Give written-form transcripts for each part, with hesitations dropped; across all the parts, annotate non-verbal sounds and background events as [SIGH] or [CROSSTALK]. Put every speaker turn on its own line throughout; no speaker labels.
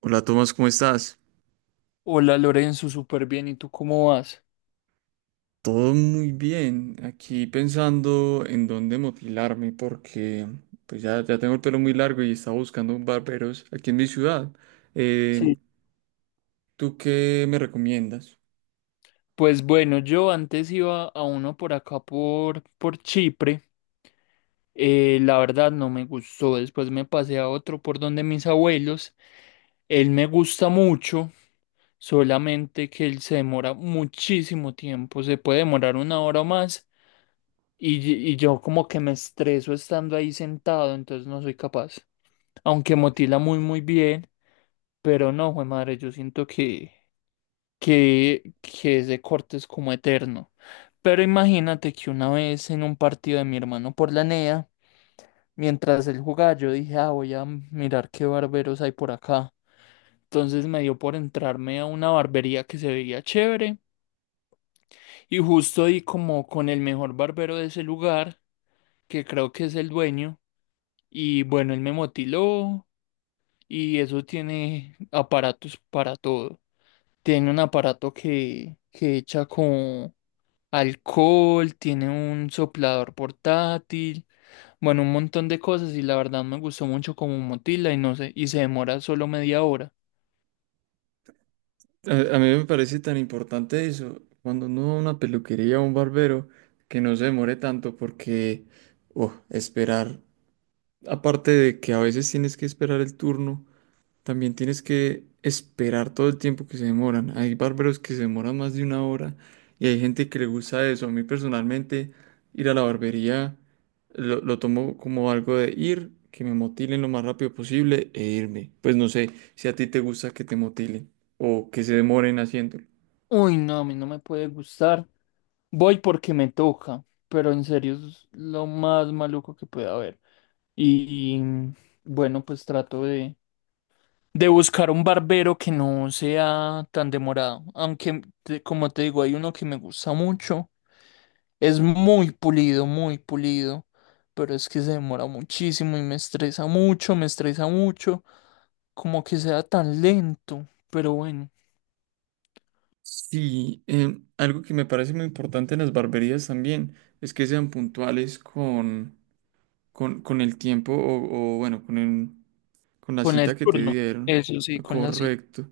Hola Tomás, ¿cómo estás?
Hola Lorenzo, súper bien. ¿Y tú cómo vas?
Todo muy bien. Aquí pensando en dónde motilarme porque pues ya, ya tengo el pelo muy largo y estaba buscando un barberos aquí en mi ciudad. Eh,
Sí.
¿tú qué me recomiendas?
Pues bueno, yo antes iba a uno por acá por Chipre. La verdad no me gustó. Después me pasé a otro por donde mis abuelos. Él me gusta mucho, solamente que él se demora muchísimo tiempo. Se puede demorar 1 hora o más. Y, y yo como que me estreso estando ahí sentado, entonces no soy capaz. Aunque motila muy muy bien, pero no, jue madre, yo siento que ese corte es como eterno. Pero imagínate que una vez en un partido de mi hermano por la NEA, mientras él jugaba, yo dije, ah, voy a mirar qué barberos hay por acá. Entonces me dio por entrarme a una barbería que se veía chévere y justo di como con el mejor barbero de ese lugar, que creo que es el dueño, y bueno, él me motiló y eso tiene aparatos para todo. Tiene un aparato que echa con alcohol, tiene un soplador portátil, bueno, un montón de cosas y la verdad me gustó mucho como Motila y no sé, y se demora solo media hora.
A mí me parece tan importante eso, cuando uno va a una peluquería o un barbero, que no se demore tanto porque oh, esperar, aparte de que a veces tienes que esperar el turno. También tienes que esperar todo el tiempo que se demoran. Hay barberos que se demoran más de una hora y hay gente que le gusta eso. A mí personalmente, ir a la barbería lo tomo como algo de ir, que me motilen lo más rápido posible e irme. Pues no sé si a ti te gusta que te motilen o que se demoren haciéndolo.
Uy, no, a mí no me puede gustar. Voy porque me toca, pero en serio es lo más maluco que puede haber. Y bueno, pues trato de buscar un barbero que no sea tan demorado. Aunque, como te digo, hay uno que me gusta mucho. Es muy pulido, muy pulido. Pero es que se demora muchísimo y me estresa mucho, me estresa mucho. Como que sea tan lento. Pero bueno,
Sí, algo que me parece muy importante en las barberías también es que sean puntuales con con el tiempo o, bueno, con la
con el
cita que te
turno.
dieron.
Eso sí, con la cita.
Correcto.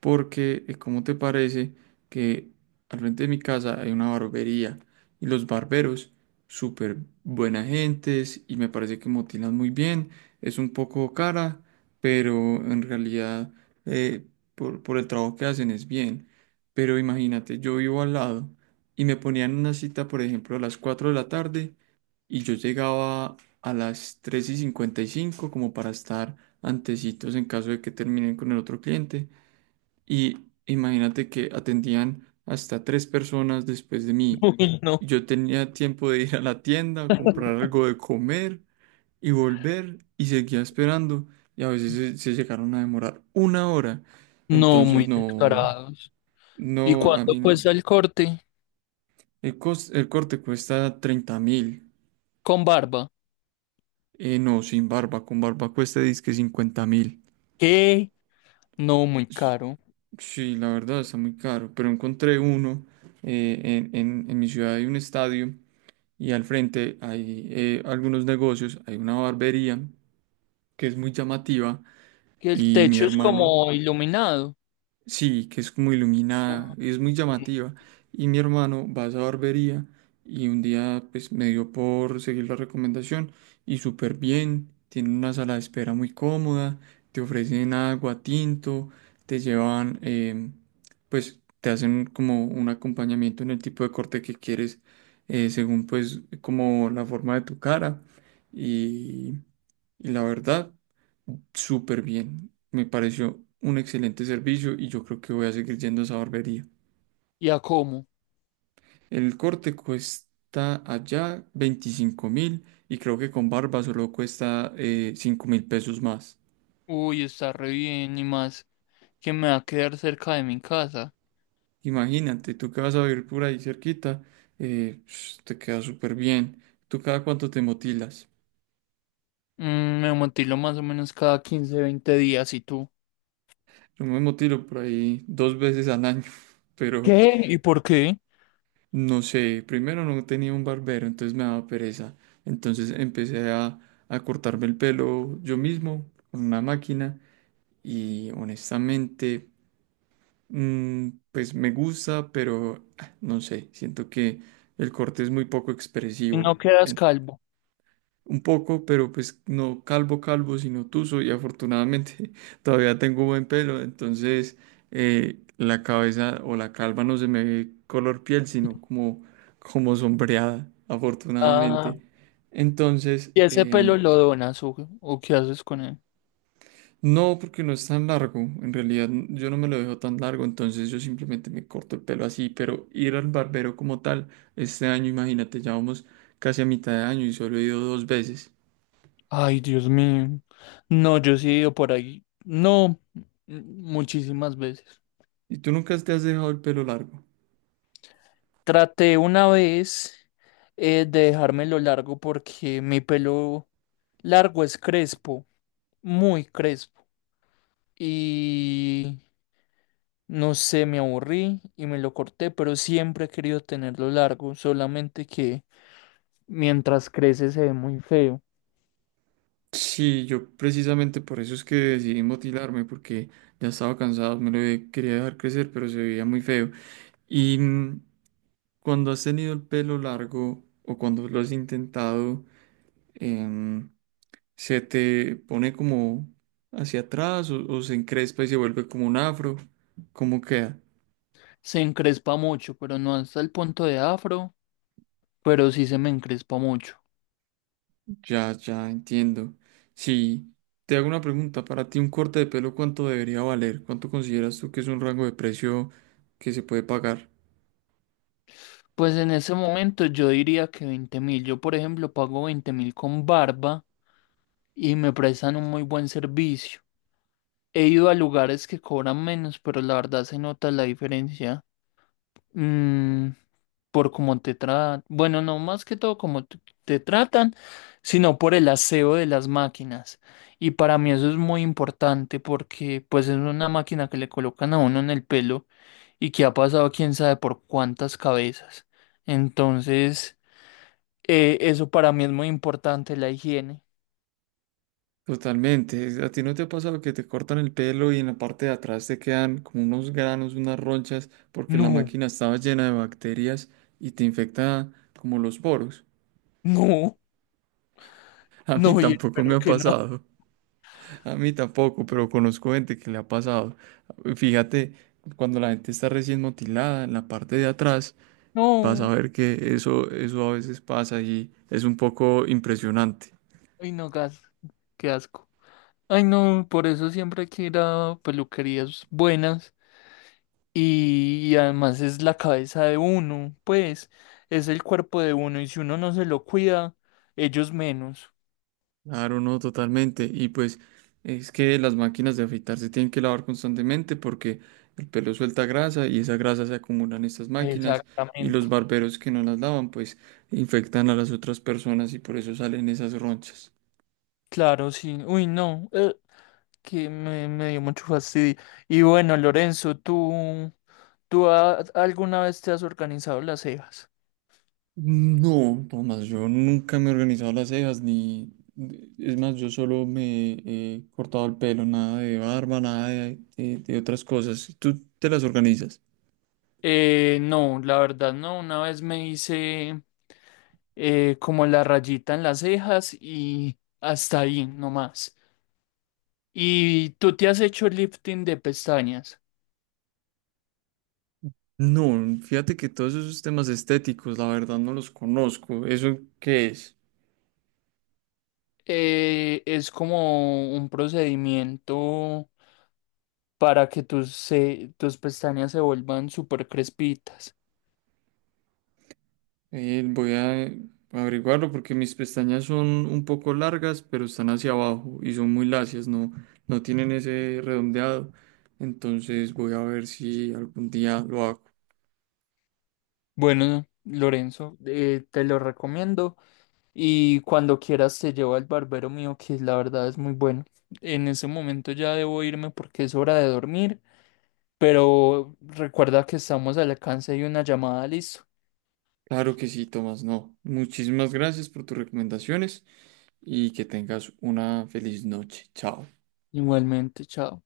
Porque, ¿cómo te parece que al frente de mi casa hay una barbería y los barberos, súper buena gentes y me parece que motilan muy bien? Es un poco cara, pero en realidad eh, por el trabajo que hacen es bien. Pero imagínate, yo vivo al lado y me ponían una cita, por ejemplo, a las 4 de la tarde y yo llegaba a las 3:55 como para estar antecitos en caso de que terminen con el otro cliente. Y imagínate que atendían hasta tres personas después de
[LAUGHS]
mí.
Uy, no.
Yo tenía tiempo de ir a la tienda, comprar algo de comer y volver y seguía esperando. Y a veces se llegaron a demorar una hora.
No,
Entonces
muy
no,
descarados. ¿Y
no, a
cuánto
mí
cuesta el corte
el corte cuesta 30.000.
con barba?
No, sin barba, con barba cuesta dizque 50.000.
¿Qué? No, muy
S-
caro.
Sí, la verdad está muy caro, pero encontré uno en mi ciudad hay un estadio y al frente hay algunos negocios, hay una barbería que es muy llamativa
Que el
y mi
techo es
hermano.
como iluminado.
Sí, que es como iluminada, es muy llamativa. Y mi hermano va a esa barbería y un día pues me dio por seguir la recomendación y súper bien, tiene una sala de espera muy cómoda, te ofrecen agua, tinto, te llevan, pues te hacen como un acompañamiento en el tipo de corte que quieres, según pues como la forma de tu cara y, y la verdad, súper bien. Me pareció un excelente servicio y yo creo que voy a seguir yendo a esa barbería.
¿Y a cómo?
El corte cuesta allá 25.000 y creo que con barba solo cuesta 5.000 pesos más.
Uy, está re bien y más que me va a quedar cerca de mi casa.
Imagínate, tú que vas a vivir por ahí cerquita, te queda súper bien. ¿Tú cada cuánto te motilas?
Me motilo más o menos cada 15 20 días. ¿Y tú?
Yo me motilo por ahí dos veces al año, [LAUGHS] pero
¿Qué? ¿Y por qué?
no sé, primero no tenía un barbero, entonces me daba pereza. Entonces empecé a cortarme el pelo yo mismo con una máquina y honestamente, pues me gusta, pero no sé, siento que el corte es muy poco
¿Y
expresivo
no quedas calvo?
un poco, pero pues no calvo calvo, sino tuso y afortunadamente [LAUGHS] todavía tengo buen pelo, entonces la cabeza o la calva no se me ve color piel, sino como sombreada,
Ah,
afortunadamente. Entonces,
¿y ese pelo lo donas o qué haces con él?
no, porque no es tan largo, en realidad yo no me lo dejo tan largo, entonces yo simplemente me corto el pelo así, pero ir al barbero como tal, este año, imagínate, ya vamos casi a mitad de año y solo he ido dos veces.
Ay, Dios mío. No, yo sí he ido por ahí. No, muchísimas veces.
¿Y tú nunca te has dejado el pelo largo?
Traté una vez de dejármelo largo porque mi pelo largo es crespo, muy crespo. Y no sé, me aburrí y me lo corté, pero siempre he querido tenerlo largo, solamente que mientras crece se ve muy feo.
Sí, yo precisamente por eso es que decidí motilarme, porque ya estaba cansado, quería dejar crecer, pero se veía muy feo. Y cuando has tenido el pelo largo o cuando lo has intentado, em, se te pone como hacia atrás o se encrespa y se vuelve como un afro. ¿Cómo queda?
Se encrespa mucho, pero no hasta el punto de afro, pero sí se me encrespa mucho.
Ya, ya entiendo. Si te hago una pregunta, para ti un corte de pelo, ¿cuánto debería valer? ¿Cuánto consideras tú que es un rango de precio que se puede pagar?
Pues en ese momento yo diría que 20.000. Yo, por ejemplo, pago 20.000 con barba y me prestan un muy buen servicio. He ido a lugares que cobran menos, pero la verdad se nota la diferencia. Mm, por cómo te tratan, bueno, no más que todo cómo te tratan, sino por el aseo de las máquinas. Y para mí eso es muy importante porque pues es una máquina que le colocan a uno en el pelo y que ha pasado quién sabe por cuántas cabezas. Entonces, eso para mí es muy importante, la higiene.
Totalmente. ¿A ti no te ha pasado que te cortan el pelo y en la parte de atrás te quedan como unos granos, unas ronchas, porque la
No,
máquina estaba llena de bacterias y te infecta como los poros?
no,
[LAUGHS] A mí
no, y
tampoco me
espero
ha
que no.
pasado. A mí tampoco, pero conozco gente que le ha pasado. Fíjate, cuando la gente está recién motilada en la parte de atrás, vas a
No,
ver que eso a veces pasa y es un poco impresionante.
ay no, gas, qué asco. Ay no, por eso siempre hay que ir a peluquerías buenas. Y además es la cabeza de uno, pues es el cuerpo de uno y si uno no se lo cuida, ellos menos.
Claro, no, totalmente. Y pues es que las máquinas de afeitar se tienen que lavar constantemente porque el pelo suelta grasa y esa grasa se acumula en estas máquinas y los
Exactamente.
barberos que no las lavan pues infectan a las otras personas y por eso salen esas ronchas.
Claro, sí. Uy, no, que me dio mucho fastidio. Y bueno, Lorenzo, ¿tú alguna vez te has organizado las cejas?
No, Tomás, yo nunca me he organizado las cejas ni... Es más, yo solo me he cortado el pelo, nada de barba, nada de otras cosas. ¿Tú te las organizas?
No, la verdad no. Una vez me hice como la rayita en las cejas y hasta ahí nomás. ¿Y tú te has hecho lifting de pestañas?
No, fíjate que todos esos temas estéticos, la verdad no los conozco. ¿Eso qué es?
Es como un procedimiento para que tus pestañas se vuelvan súper crespitas.
Voy a averiguarlo porque mis pestañas son un poco largas, pero están hacia abajo y son muy lacias, no, no tienen ese redondeado. Entonces voy a ver si algún día lo hago.
Bueno, Lorenzo, te lo recomiendo y cuando quieras te llevo al barbero mío, que la verdad es muy bueno. En ese momento ya debo irme porque es hora de dormir, pero recuerda que estamos al alcance de una llamada, listo.
Claro que sí, Tomás, no. Muchísimas gracias por tus recomendaciones y que tengas una feliz noche. Chao.
Igualmente, chao.